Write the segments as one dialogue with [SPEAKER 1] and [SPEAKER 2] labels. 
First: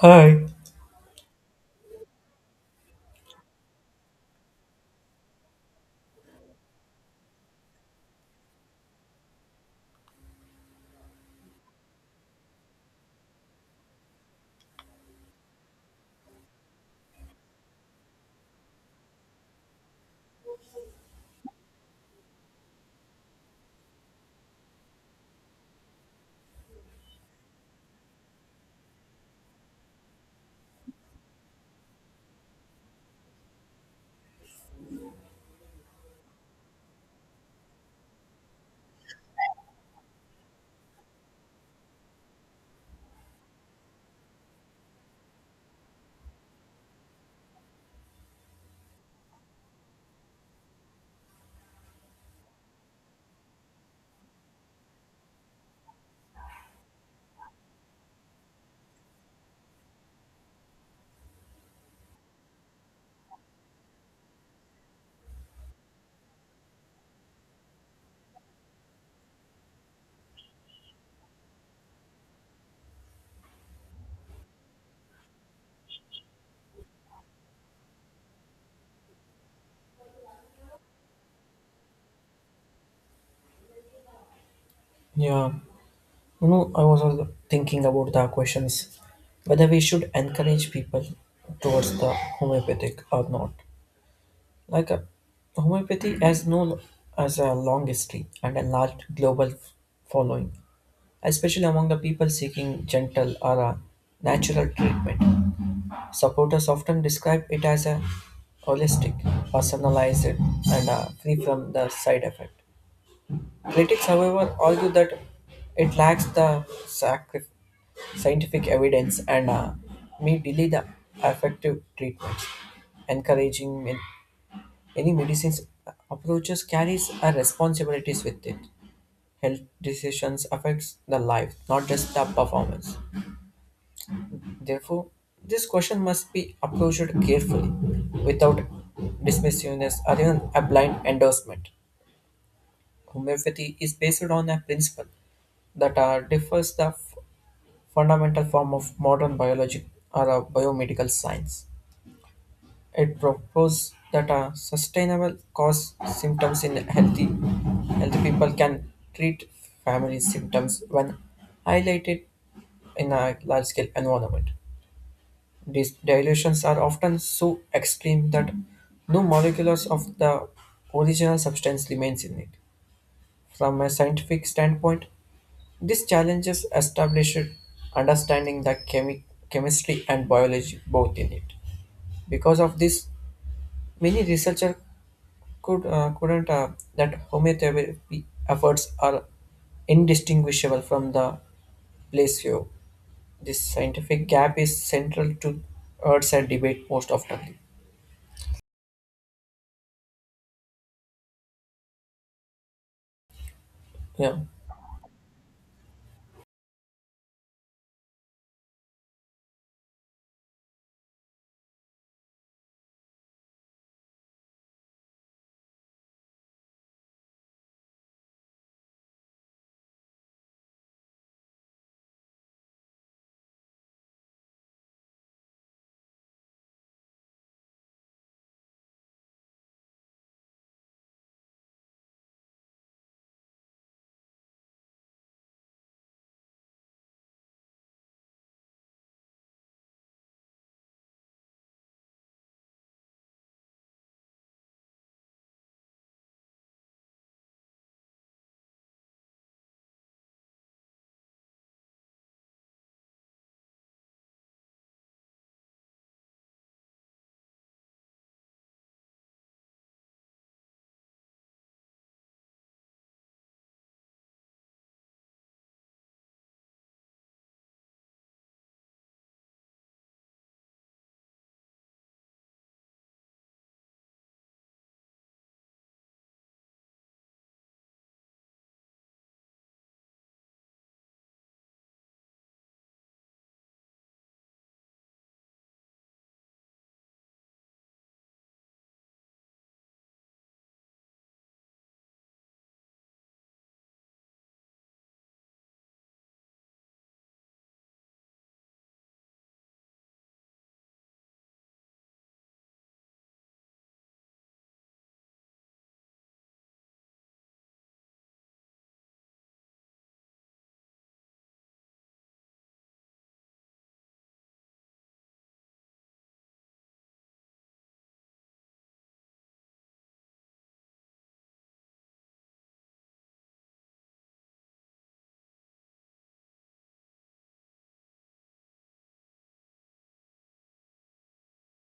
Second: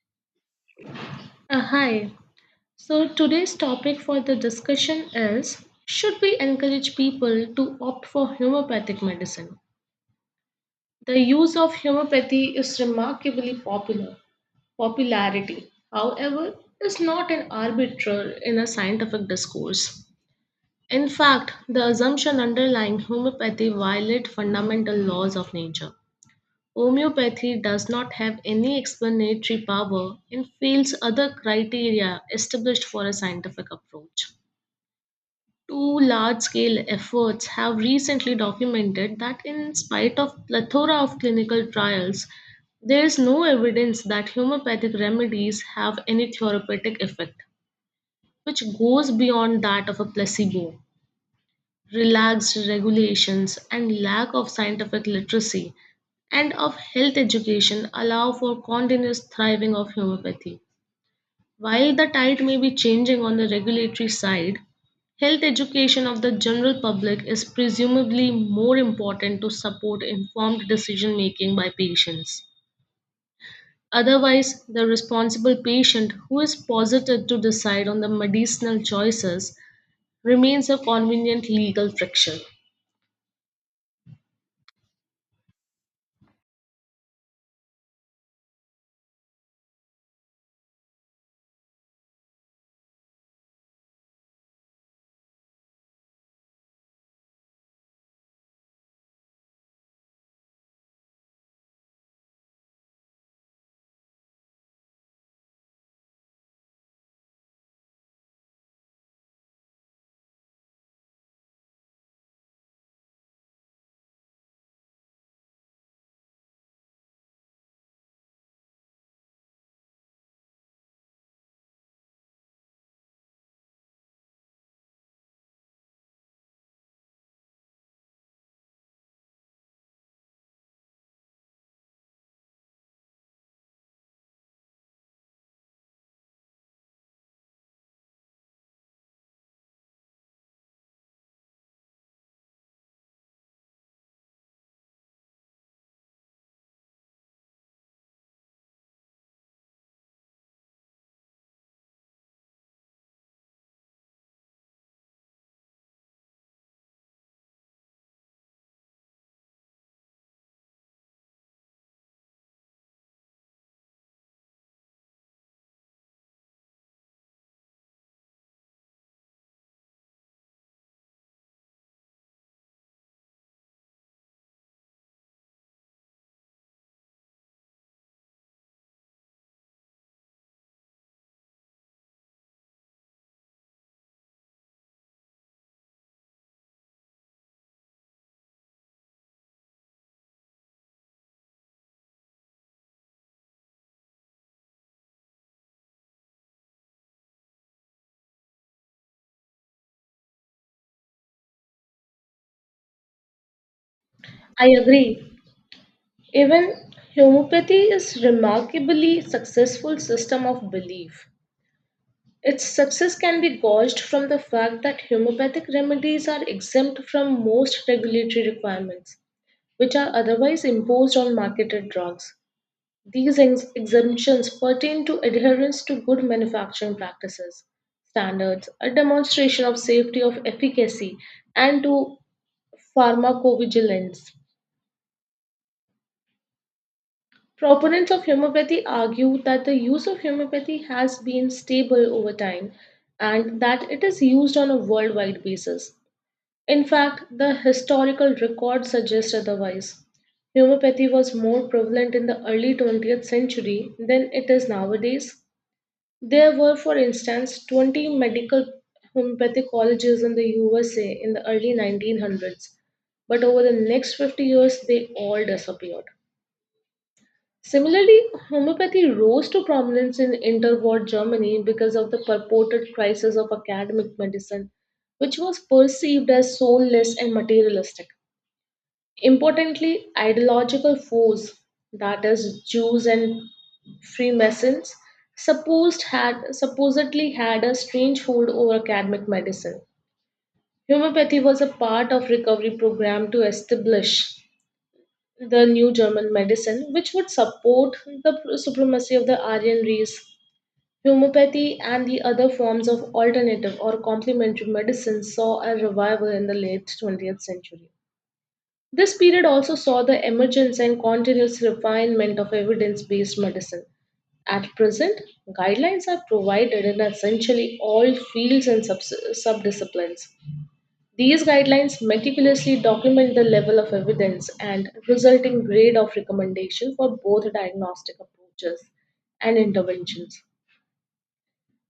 [SPEAKER 1] Hi.
[SPEAKER 2] Hi. So today's topic for the discussion is should we encourage people to opt for homeopathic medicine? The use of homeopathy is remarkably popular. Popularity, however, is not an arbiter in a scientific discourse. In fact, the assumption underlying homeopathy violates fundamental laws of nature. Homeopathy does not have any explanatory power and fails other criteria established for a scientific approach. Two large scale efforts have recently documented that, in spite of plethora of clinical trials, there is no evidence that homeopathic remedies have any therapeutic effect, which goes beyond that of a placebo relaxed regulations, and lack of scientific literacy and of health education allow for continuous thriving of homeopathy. While the tide may be changing on the regulatory side, health education of the general public is presumably more important to support informed decision making by patients. Otherwise, the responsible patient who is posited to decide on the medicinal choices remains a convenient legal friction.
[SPEAKER 1] Yeah. I was also thinking about the questions whether we should encourage people towards the homeopathic or not. Like, homeopathy has no as a long history and a large global following, especially among the people seeking gentle or natural treatment. Supporters often describe it as a holistic, personalized, and free from the side effect. Critics, however, argue that it lacks the scientific evidence and may delay the effective treatments. Encouraging any medicines approaches carries a responsibilities with it. Health decisions affects the life, not just the performance. Therefore, this question must be approached carefully, without dismissiveness or even a blind endorsement. Homeopathy is based on a principle that differs the fundamental form of modern biology or a biomedical science. It proposes that a sustainable cause symptoms in healthy people can treat family symptoms when highlighted in a large scale environment. These dilutions are often so extreme that no molecules of the original substance remains in it. From a scientific standpoint, these challenges established understanding the chemistry and biology both in it. Because of this, many researchers couldn't, that homeotherapy efforts are indistinguishable from the placebo. This scientific gap is central to Earth's debate most often. Yeah.
[SPEAKER 2] I agree. Even homeopathy is remarkably successful system of belief. Its success can be gauged from the fact that homeopathic remedies are exempt from most regulatory requirements, which are otherwise imposed on marketed drugs. These exemptions pertain to adherence to good manufacturing practices, standards, a demonstration of safety of efficacy, and to pharmacovigilance. Proponents of homeopathy argue that the use of homeopathy has been stable over time and that it is used on a worldwide basis. In fact, the historical record suggests otherwise. Homeopathy was more prevalent in the early 20th century than it is nowadays. There were, for instance, 20 medical homeopathic colleges in the USA in the early 1900s, but over the next 50 years they all disappeared. Similarly, homeopathy rose to prominence in interwar Germany because of the purported crisis of academic medicine, which was perceived as soulless and materialistic. Importantly, ideological foes, that is, Jews and Freemasons, supposedly had a strange hold over academic medicine. Homeopathy was a part of recovery program to establish the new German medicine, which would support the supremacy of the Aryan race. Homeopathy and the other forms of alternative or complementary medicine saw a revival in the late 20th century. This period also saw the emergence and continuous refinement of evidence based medicine. At present, guidelines are provided in essentially all fields and subdisciplines. These guidelines meticulously document the level of evidence and resulting grade of recommendation for both diagnostic approaches and interventions.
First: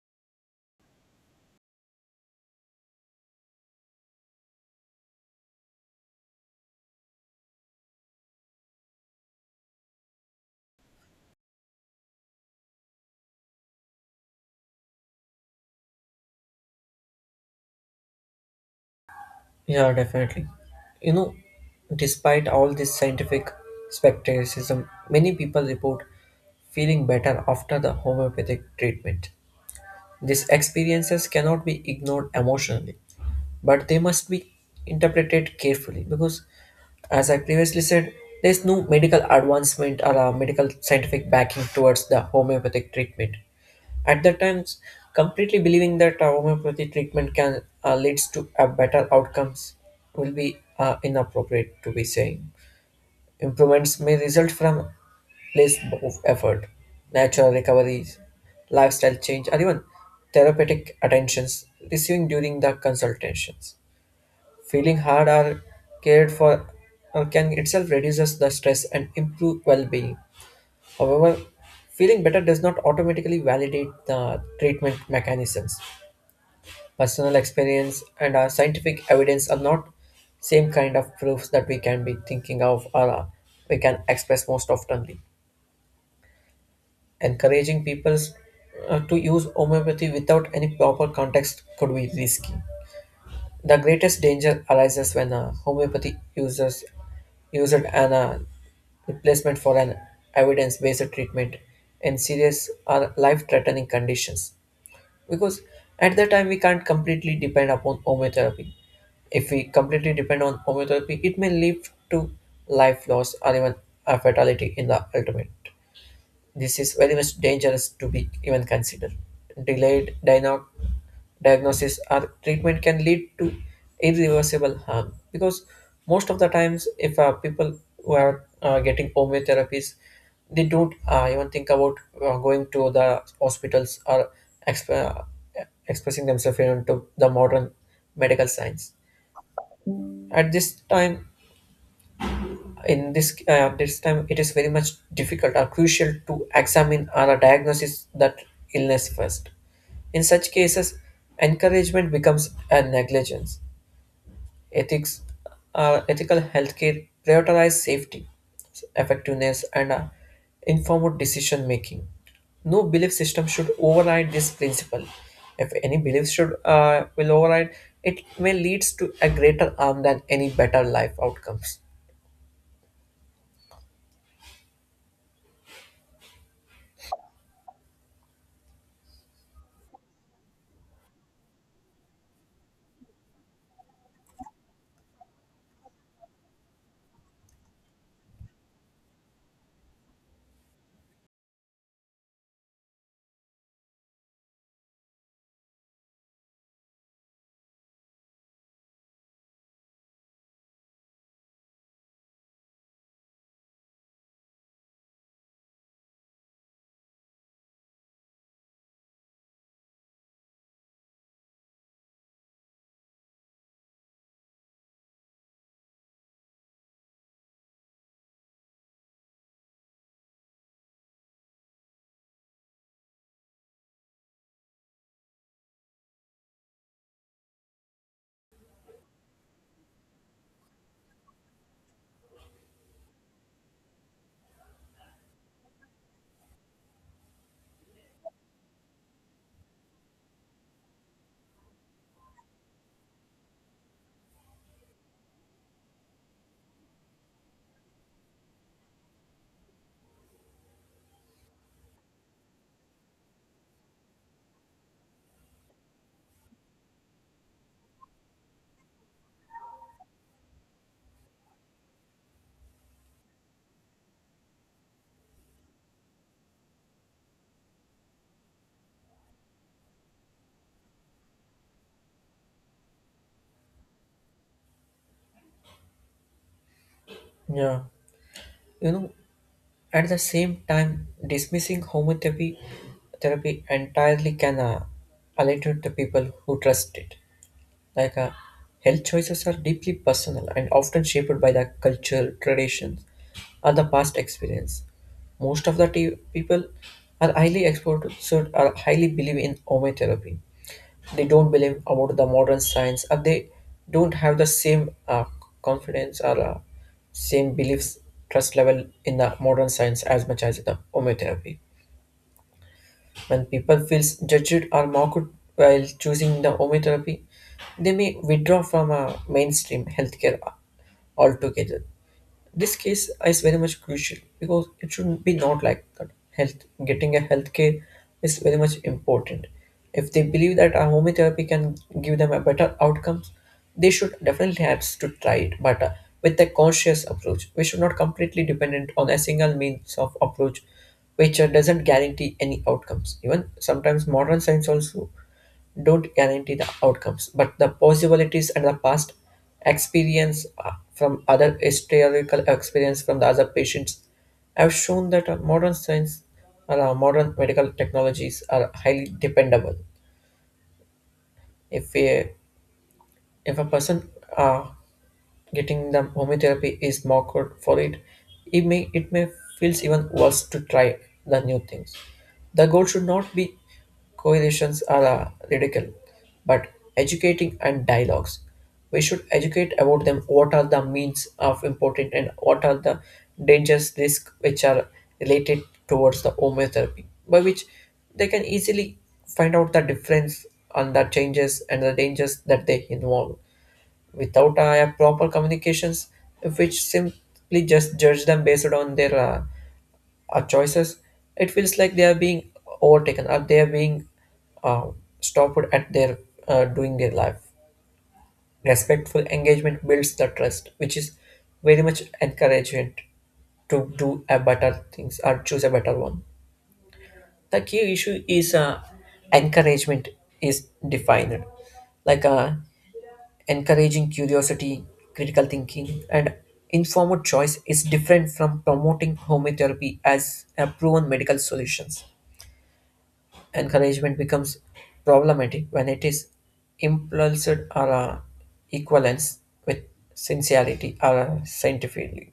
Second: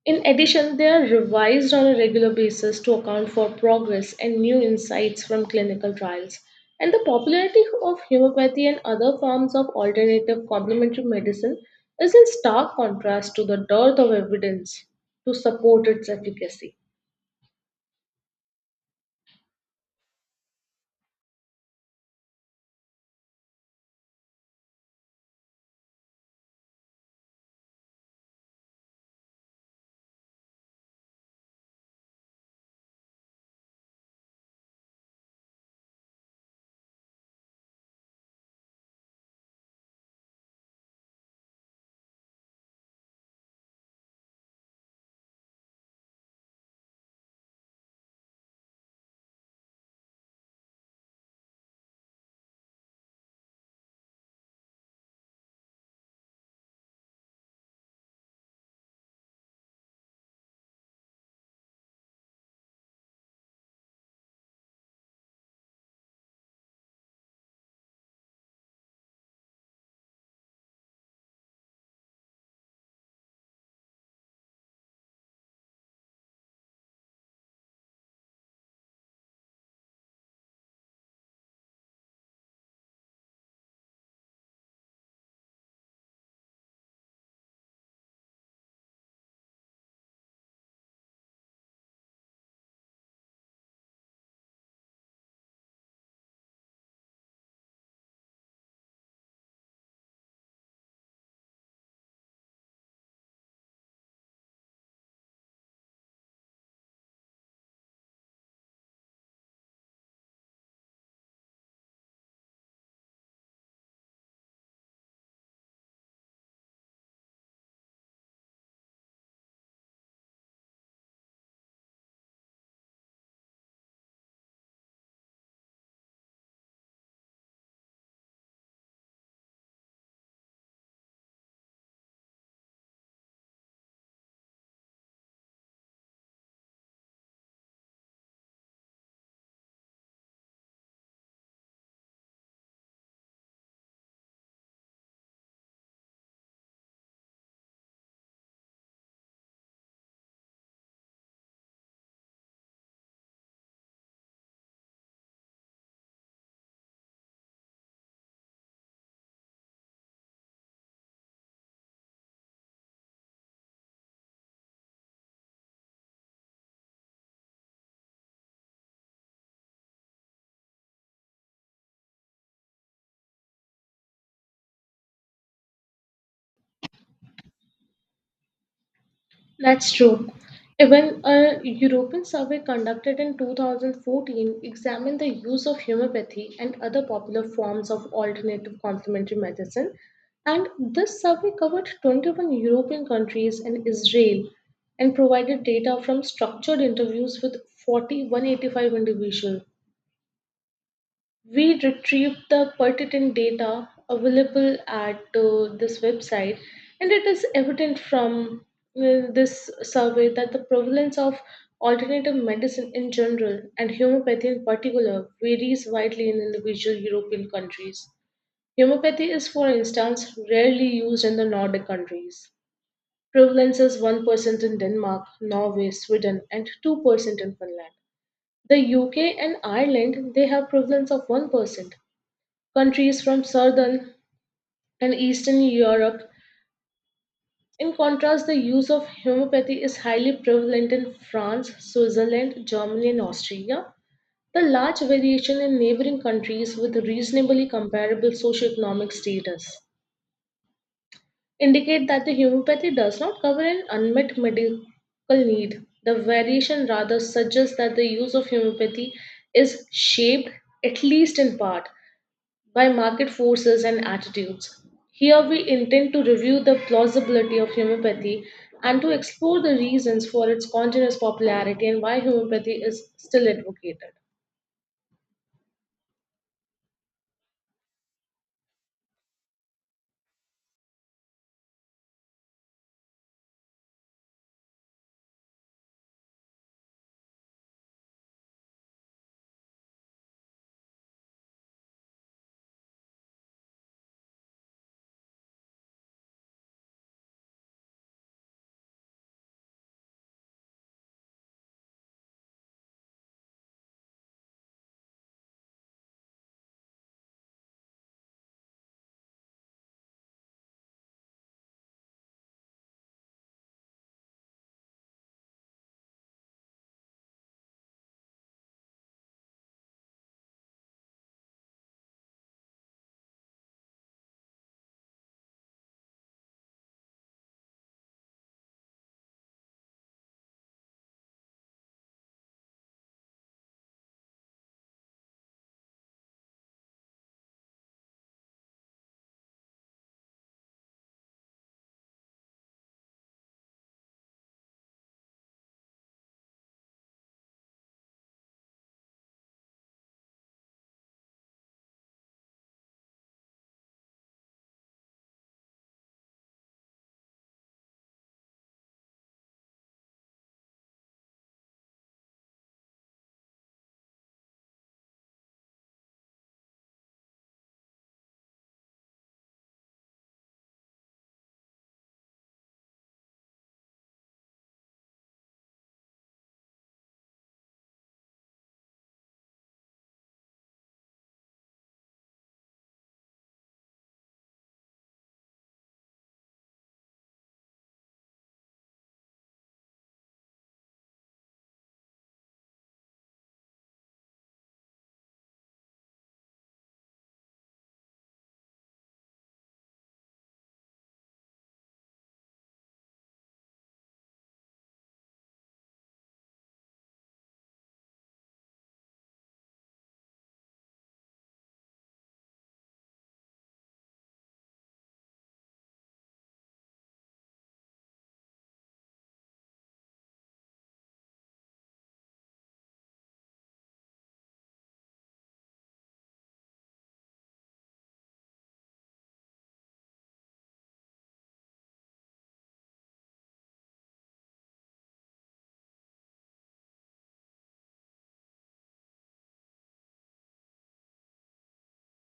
[SPEAKER 2] In addition, they are revised on a regular basis to account for progress and new insights from clinical trials. And the popularity of homeopathy and other forms of alternative complementary medicine is in stark contrast to the dearth of evidence to support its efficacy.
[SPEAKER 1] Yeah, definitely. You know, despite all this scientific skepticism, many people report feeling better after the homeopathic treatment. These experiences cannot be ignored emotionally, but they must be interpreted carefully because, as I previously said, there is no medical advancement or a medical scientific backing towards the homeopathic treatment at that time. Completely believing that homeopathy treatment can leads to a better outcomes will be inappropriate to be saying. Improvements may result from place of effort, natural recoveries, lifestyle change, or even therapeutic attentions receiving during the consultations. Feeling hard or cared for, can itself reduces the stress and improve well-being. However, feeling better does not automatically validate the treatment mechanisms. Personal experience and our scientific evidence are not same kind of proofs that we can be thinking of, or we can express most oftenly. Encouraging people, to use homeopathy without any proper context could be risky. The greatest danger arises when a homeopathy uses used an replacement for an evidence-based treatment in serious or life-threatening conditions, because at that time we can't completely depend upon homeotherapy. If we completely depend on homeotherapy, it may lead to life loss or even a fatality in the ultimate. This is very much dangerous to be even considered. Delayed diagnosis or treatment can lead to irreversible harm, because most of the times if people who are getting homeo therapies, they don't even think about going to the hospitals or exp- uh, expressing themselves into the modern medical science at this time. In this time it is very much difficult or crucial to examine or diagnose that illness first. In such cases, encouragement becomes a negligence. Ethics are ethical healthcare prioritize safety, effectiveness, and informed decision making. No belief system should override this principle. If any belief should will override, it may leads to a greater harm than any better life outcomes.
[SPEAKER 2] That's true. Even a European survey conducted in 2014 examined the use of homeopathy and other popular forms of alternative complementary medicine. And this survey covered 21 European countries and Israel and provided data from structured interviews with 4,185 individuals. We retrieved the pertinent data available at this website, and it is evident from this survey that the prevalence of alternative medicine in general and homeopathy in particular varies widely in individual european countries. Homeopathy is, for instance, rarely used in the nordic countries. Prevalence is 1% in denmark, norway, sweden, and 2% in finland. The UK and Ireland, they have prevalence of 1%, countries from southern and eastern Europe. In contrast, the use of homeopathy is highly prevalent in France, Switzerland, Germany, and Austria. The large variation in neighboring countries with reasonably comparable socioeconomic status indicate that the homeopathy does not cover an unmet medical need. The variation rather suggests that the use of homeopathy is shaped, at least in part, by market forces and attitudes. Here we intend to review the plausibility of homeopathy and to explore the reasons for its continuous popularity and why homeopathy is still advocated.
[SPEAKER 1] Yeah, you know, at the same time, dismissing homotherapy therapy entirely can alienate the people who trust it. Like, health choices are deeply personal and often shaped by the culture, traditions, and the past experience. Most of the people are highly exposed or highly believe in homeotherapy. They don't believe about the modern science, or they don't have the same confidence or same beliefs, trust level in the modern science as much as the homeotherapy. When people feel judged or mocked while choosing the homeopathy, they may withdraw from a mainstream healthcare altogether. This case is very much crucial because it shouldn't be not like that. Health getting a health care is very much important. If they believe that a homeotherapy can give them a better outcomes, they should definitely have to try it, but with a conscious approach we should not completely dependent on a single means of approach which doesn't guarantee any outcomes. Even sometimes modern science also don't guarantee the outcomes, but the possibilities and the past experience from other historical experience from the other patients have shown that modern science or modern medical technologies are highly dependable. If a, if a person uh, getting the homeotherapy is mocked for it, it may feels even worse to try the new things. The goal should not be correlations are radical, but educating and dialogues. We should educate about them. What are the means of important and what are the dangers, risk which are related towards the homeotherapy, by which they can easily find out the difference on the changes and the dangers that they involve without proper communications, which simply just judge them based on their choices. It feels like they are being overtaken or they are being uh, stopped at their doing their life. Respectful engagement builds the trust, which is very much encouragement to do a better things or choose a better one. The key issue is encouragement is defined. Like, encouraging curiosity, critical thinking, and informed choice is different from promoting homeotherapy as a proven medical solutions. Encouragement becomes problematic when it is impulsed or equivalence with sincerity or scientifically.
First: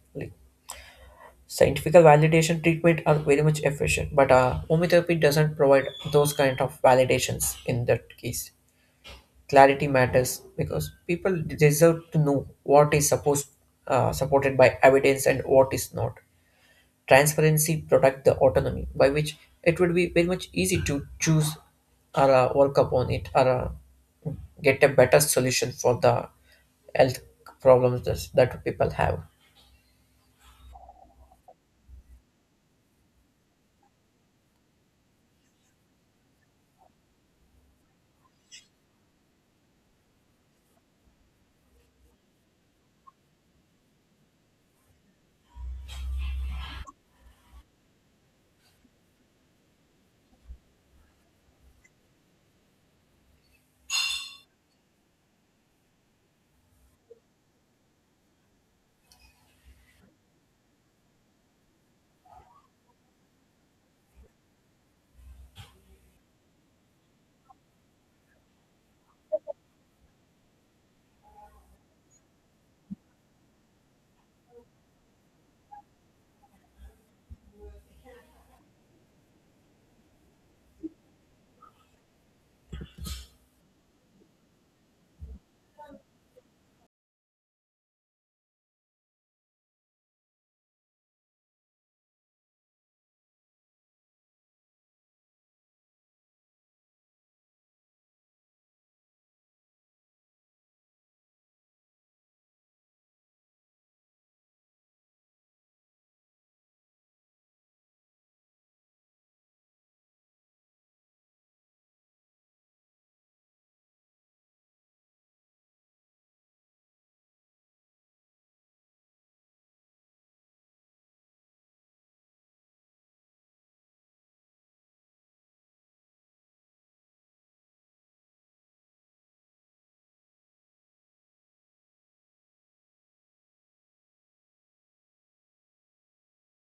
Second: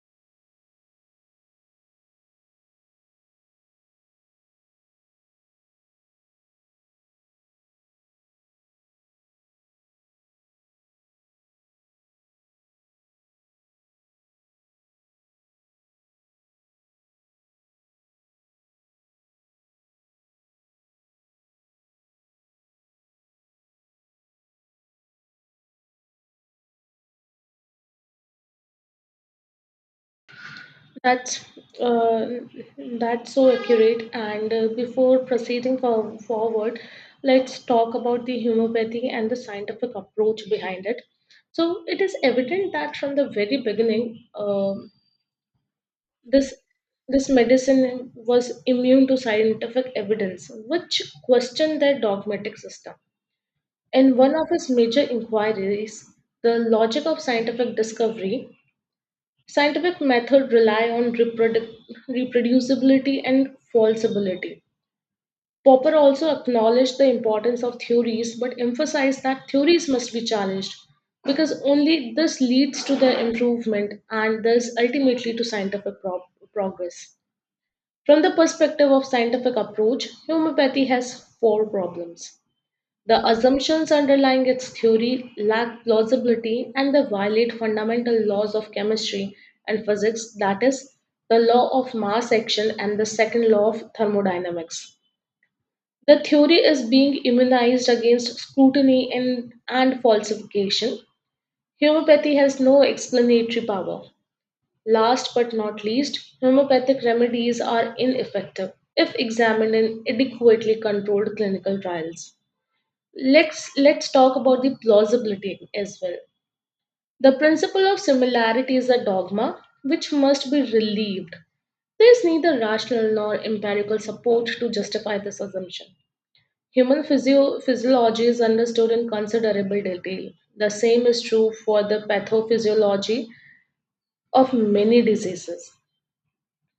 [SPEAKER 1] Scientific validation treatment are very much efficient, but homeotherapy doesn't provide those kind of validations in that case. Clarity matters because people deserve to know what is supposed supported by evidence and what is not. Transparency protect the autonomy, by which it would be very much easy to choose or work upon it or get a better solution for the health problems that people have.
[SPEAKER 2] That's uh, that's so accurate. And before proceeding forward, let's talk about the homeopathy and the scientific approach behind it. So it is evident that from the very beginning, This this medicine was immune to scientific evidence, which questioned their dogmatic system. In one of his major inquiries, the logic of scientific discovery, scientific method rely on reproducibility and falsibility. Popper also acknowledged the importance of theories but emphasized that theories must be challenged because only this leads to their improvement and thus ultimately to scientific progress. From the perspective of scientific approach, homeopathy has four problems. The assumptions underlying its theory lack plausibility and they violate fundamental laws of chemistry and physics, that is, the law of mass action and the second law of thermodynamics. The theory is being immunized against scrutiny and falsification. Homeopathy has no explanatory power. Last but not least, homeopathic remedies are ineffective if examined in adequately controlled clinical trials. Let's talk about the plausibility as well. The principle of similarity is a dogma which must be relieved. There is neither rational nor empirical support to justify this assumption. Human physiology is understood in considerable detail. The same is true for the pathophysiology of many diseases.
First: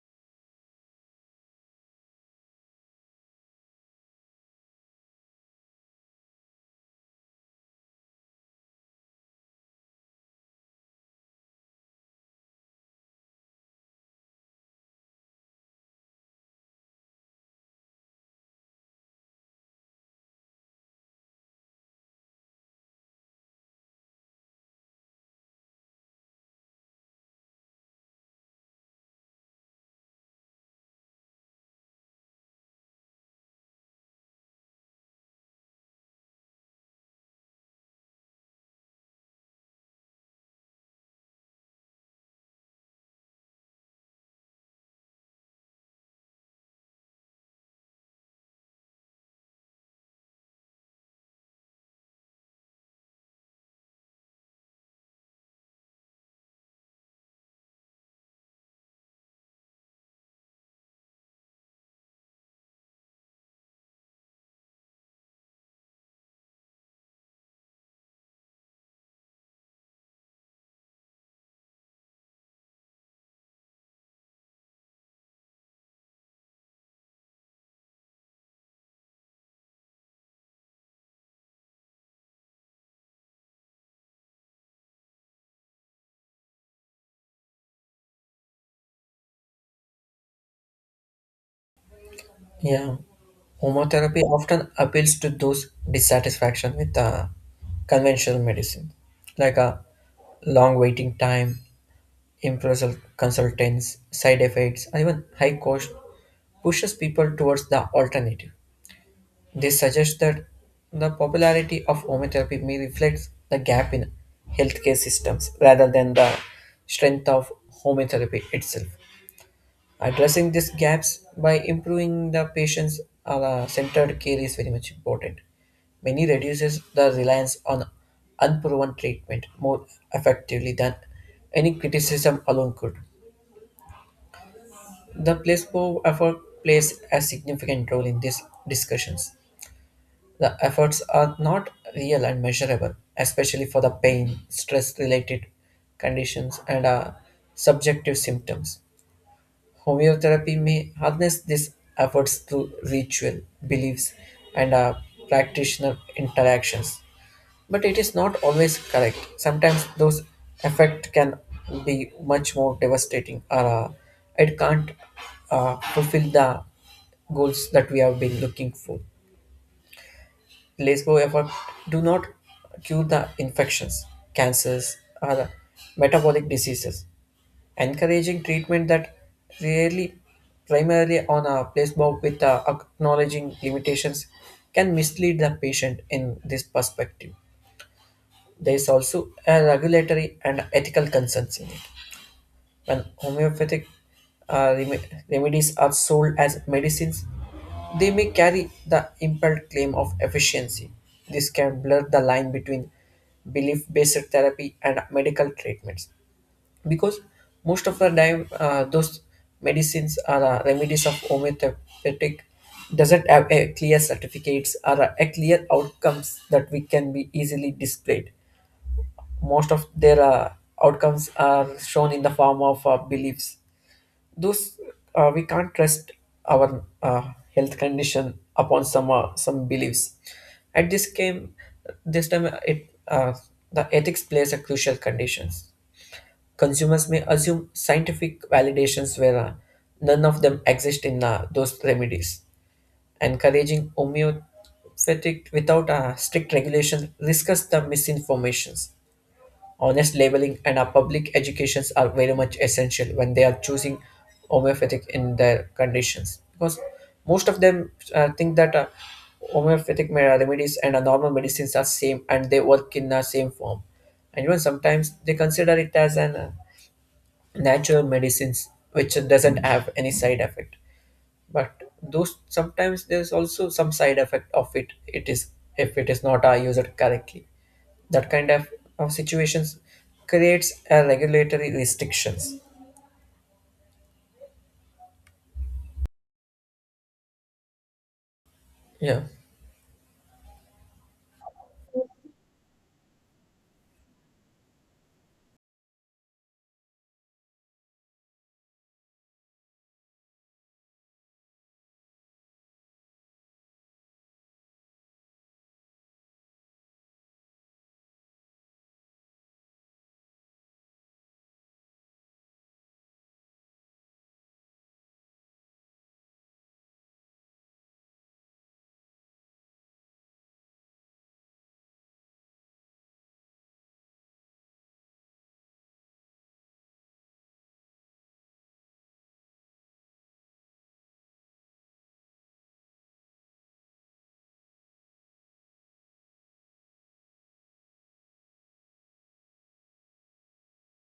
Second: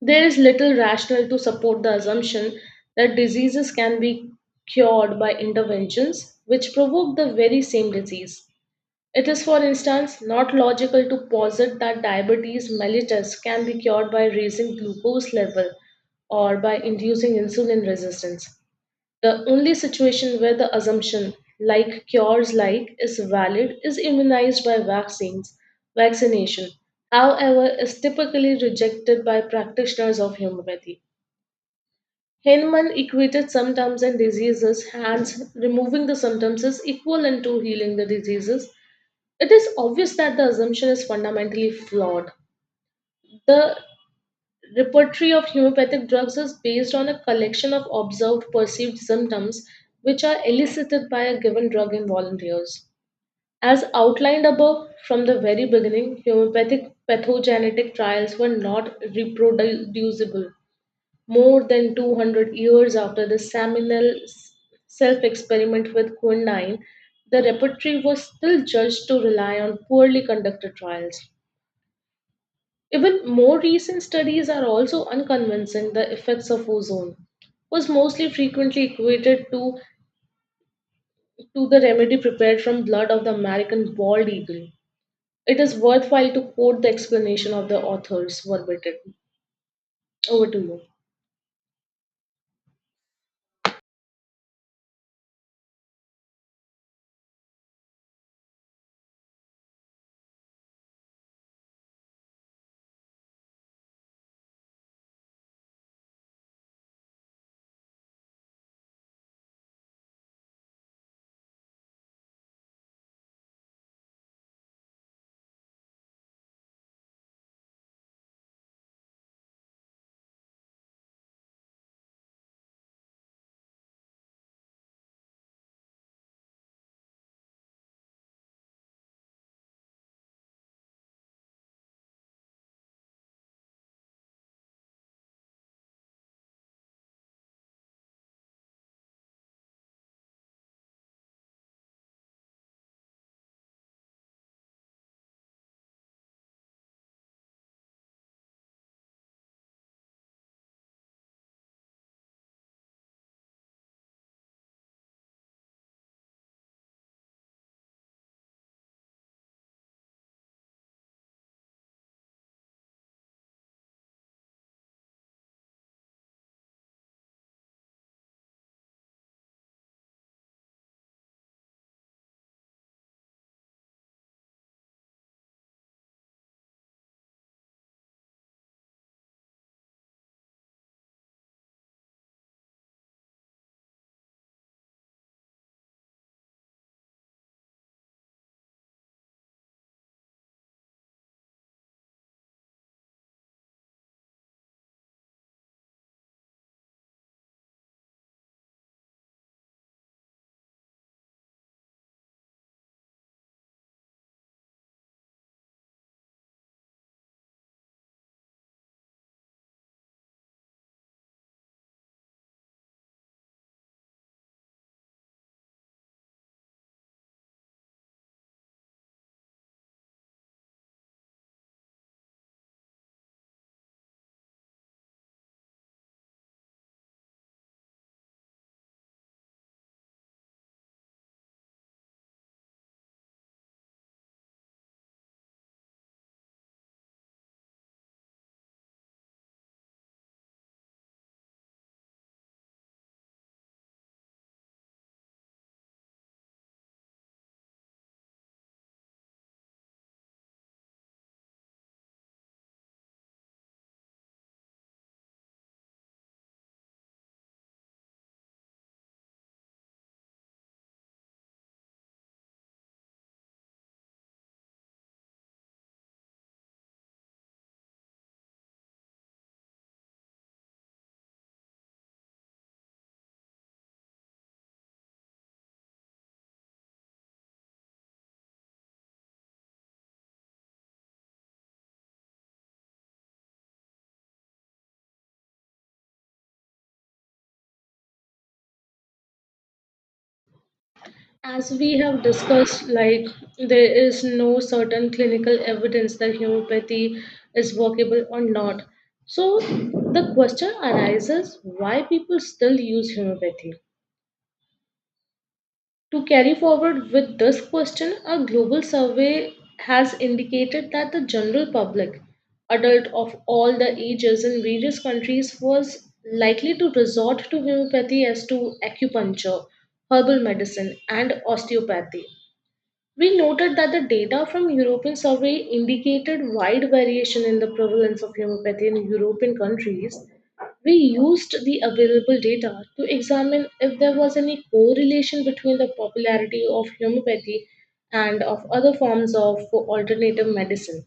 [SPEAKER 2] There is little rationale to support the assumption that diseases can be cured by interventions which provoke the very same disease. It is, for instance, not logical to posit that diabetes mellitus can be cured by raising glucose level or by inducing insulin resistance. The only situation where the assumption like cures like is valid is immunized by vaccines. Vaccination, however, is typically rejected by practitioners of homeopathy. Hahnemann equated symptoms and diseases, hence, removing the symptoms is equivalent to healing the diseases. It is obvious that the assumption is fundamentally flawed. The Repertory of homeopathic drugs is based on a collection of observed perceived symptoms which are elicited by a given drug in volunteers. As outlined above, from the very beginning, homeopathic pathogenetic trials were not reproducible more than 200 years after the seminal self experiment with quinine, the repertory was still judged to rely on poorly conducted trials. Even more recent studies are also unconvincing. The effects of ozone was mostly frequently equated to the remedy prepared from blood of the American bald eagle. It is worthwhile to quote the explanation of the authors verbatim. Over to you.
[SPEAKER 1] Yeah, homotherapy often appeals to those dissatisfaction with conventional medicine, like a long waiting time, impartial consultants, side effects, and even high cost pushes people towards the alternative. This suggests that the popularity of homeopathy may reflect the gap in healthcare systems rather than the strength of homeopathy itself. Addressing these gaps by improving the patient's centered care is very much important. Many reduces the reliance on unproven treatment more effectively than any criticism alone could. The placebo effort plays a significant role in these discussions. The efforts are not real and measurable, especially for the pain, stress related conditions, and subjective symptoms. Homeotherapy may harness these efforts through ritual, beliefs, and practitioner interactions. But it is not always correct. Sometimes those effects can be much more devastating, or it can't fulfill the goals that we have been looking for. Placebo effect do not cure the infections, cancers, or the metabolic diseases. Encouraging treatment that rarely primarily on a placebo with acknowledging limitations can mislead the patient in this perspective. There is also a regulatory and ethical concerns in it. When homeopathic uh, rem- remedies are sold as medicines, they may carry the impelled claim of efficiency. This can blur the line between belief based therapy and medical treatments, because most of the time those medicines or remedies of homeopathic doesn't have a clear certificates or a clear outcomes that we can be easily displayed. Most of their outcomes are shown in the form of beliefs. Those, we can't trust our uh, health condition upon some beliefs. At this game this time it, uh, the ethics plays a crucial conditions. Consumers may assume scientific validations where none of them exist in those remedies. Encouraging homeopathic without strict regulation risks the misinformations. Honest labeling and public educations are very much essential when they are choosing homeopathic in their conditions, because most of them think that homeopathic remedies and normal medicines are same and they work in the same form. And even sometimes they consider it as an natural medicines which doesn't have any side effect. But those, sometimes there's also some side effect of it. It is, if it is not used correctly, that kind of situations creates a regulatory restrictions. Yeah.
[SPEAKER 2] As we have discussed, like, there is no certain clinical evidence that homeopathy is workable or not. So the question arises why people still use homeopathy. To carry forward with this question, a global survey has indicated that the general public, adult of all the ages in various countries, was likely to resort to homeopathy as to acupuncture, herbal medicine, and osteopathy. We noted that the data from European survey indicated wide variation in the prevalence of homeopathy in European countries. We used the available data to examine if there was any correlation between the popularity of homeopathy and of other forms of alternative medicine.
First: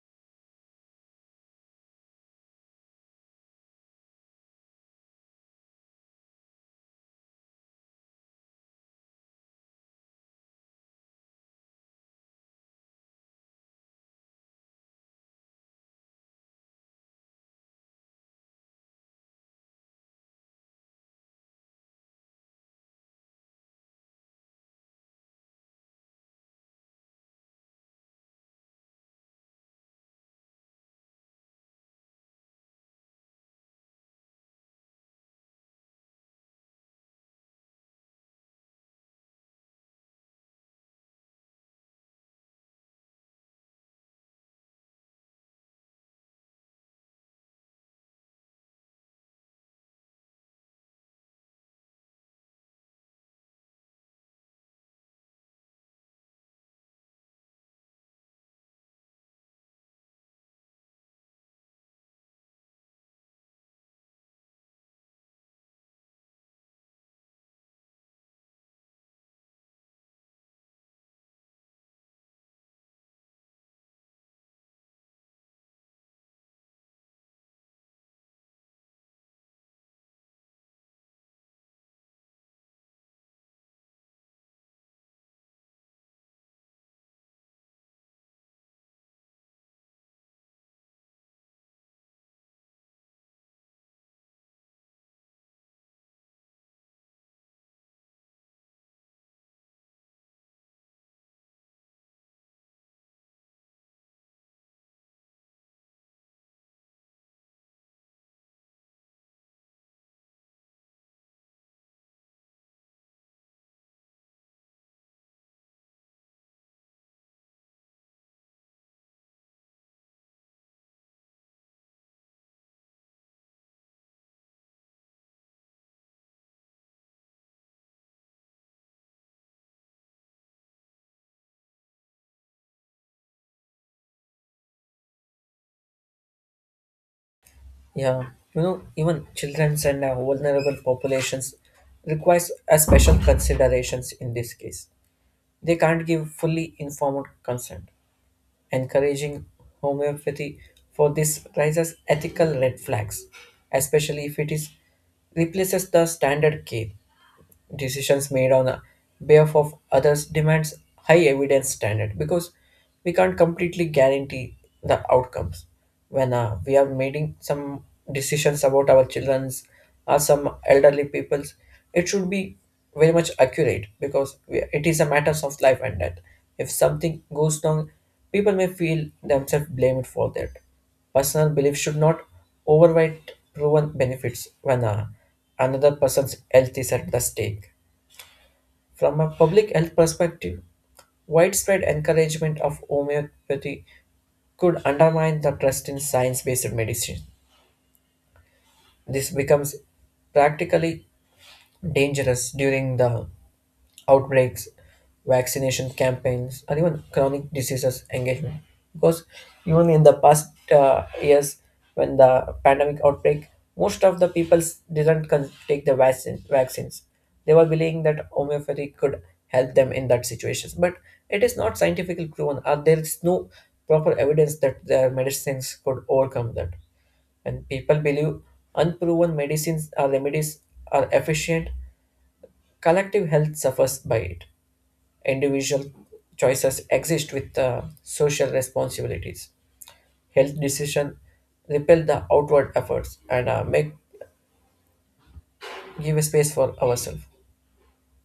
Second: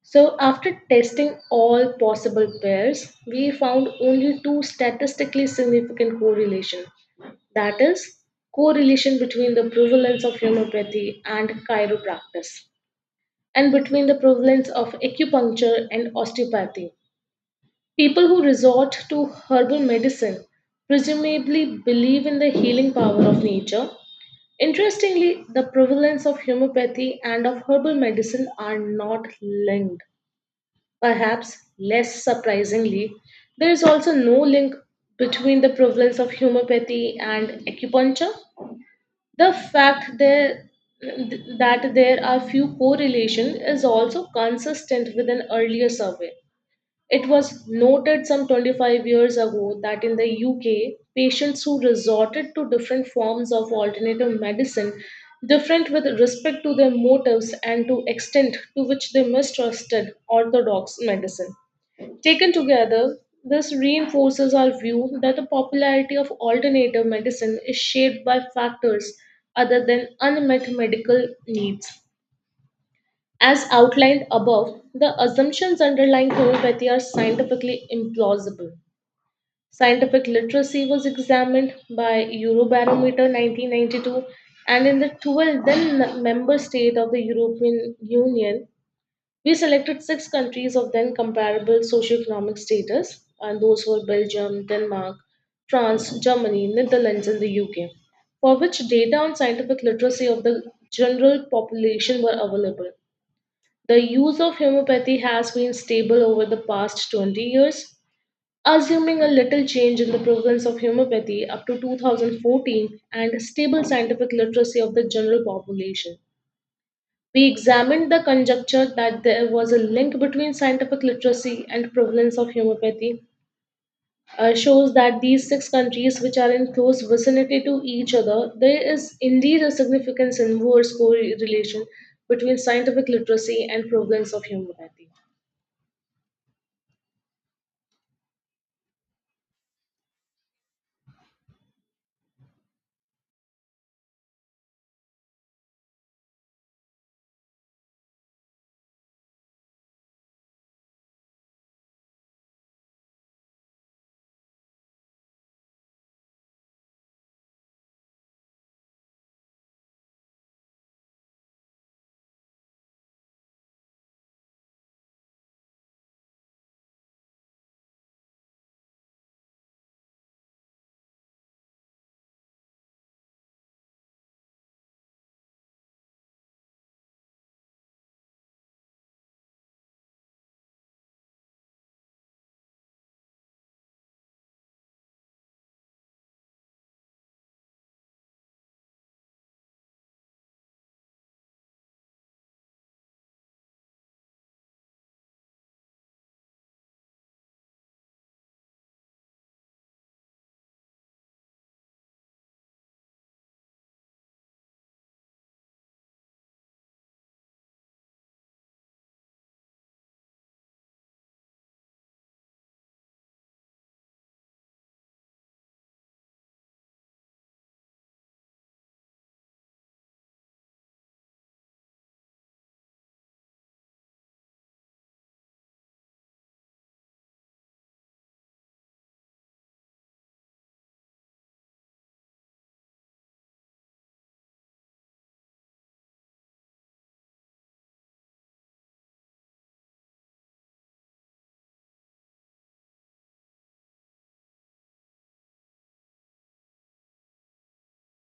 [SPEAKER 2] So, after testing all possible pairs, we found only two statistically significant correlation. That is, correlation between the prevalence of homeopathy and chiropractic, and between the prevalence of acupuncture and osteopathy. People who resort to herbal medicine presumably believe in the healing power of nature. Interestingly, the prevalence of homeopathy and of herbal medicine are not linked. Perhaps less surprisingly, there is also no link between the prevalence of homeopathy and acupuncture. The fact there, that there are few correlation is also consistent with an earlier survey. It was noted some 25 years ago that in the UK, patients who resorted to different forms of alternative medicine, different with respect to their motives and to extent to which they mistrusted orthodox medicine. Taken together, this reinforces our view that the popularity of alternative medicine is shaped by factors other than unmet medical needs. As outlined above, the assumptions underlying homeopathy are scientifically implausible. Scientific literacy was examined by Eurobarometer 1992, and in the 12 then member state of the European Union, we selected six countries of then comparable socioeconomic status, and those were Belgium, Denmark, France, Germany, Netherlands, and the UK, for which data on scientific literacy of the general population were available. The use of homeopathy has been stable over the past 20 years. Assuming a little change in the prevalence of homeopathy up to 2014 and stable scientific literacy of the general population. We examined the conjecture that there was a link between scientific literacy and prevalence of homeopathy. Shows that these six countries, which are in close vicinity to each other, there is indeed a significant inverse correlation between scientific literacy and prevalence of homeopathy.
[SPEAKER 1] Yeah you know even children's and vulnerable populations requires a special considerations in this case. They can't give fully informed consent. Encouraging homeopathy for this raises ethical red flags, especially if it is replaces the standard care. Decisions made on the behalf of others demands high evidence standard, because we can't completely guarantee the outcomes when we are making some decisions about our children's or some elderly people's. It should be very much accurate because, we, it is a matter of life and death. If something goes wrong, people may feel themselves blamed for that. Personal belief should not overweight proven benefits when another person's health is at the stake. From a public health perspective, widespread encouragement of homeopathy could undermine the trust in science based medicine. This becomes practically dangerous during the outbreaks, vaccination campaigns, or even chronic diseases engagement. Because even in the past years, when the pandemic outbreak, most of the people didn't take the vaccines. They were believing that homeopathy could help them in that situation. But it is not scientifically proven, or there is no proper evidence that their medicines could overcome that. When people believe unproven medicines or remedies are efficient, collective health suffers by it. Individual choices exist with social responsibilities. Health decision repel the outward efforts and make give space for ourselves.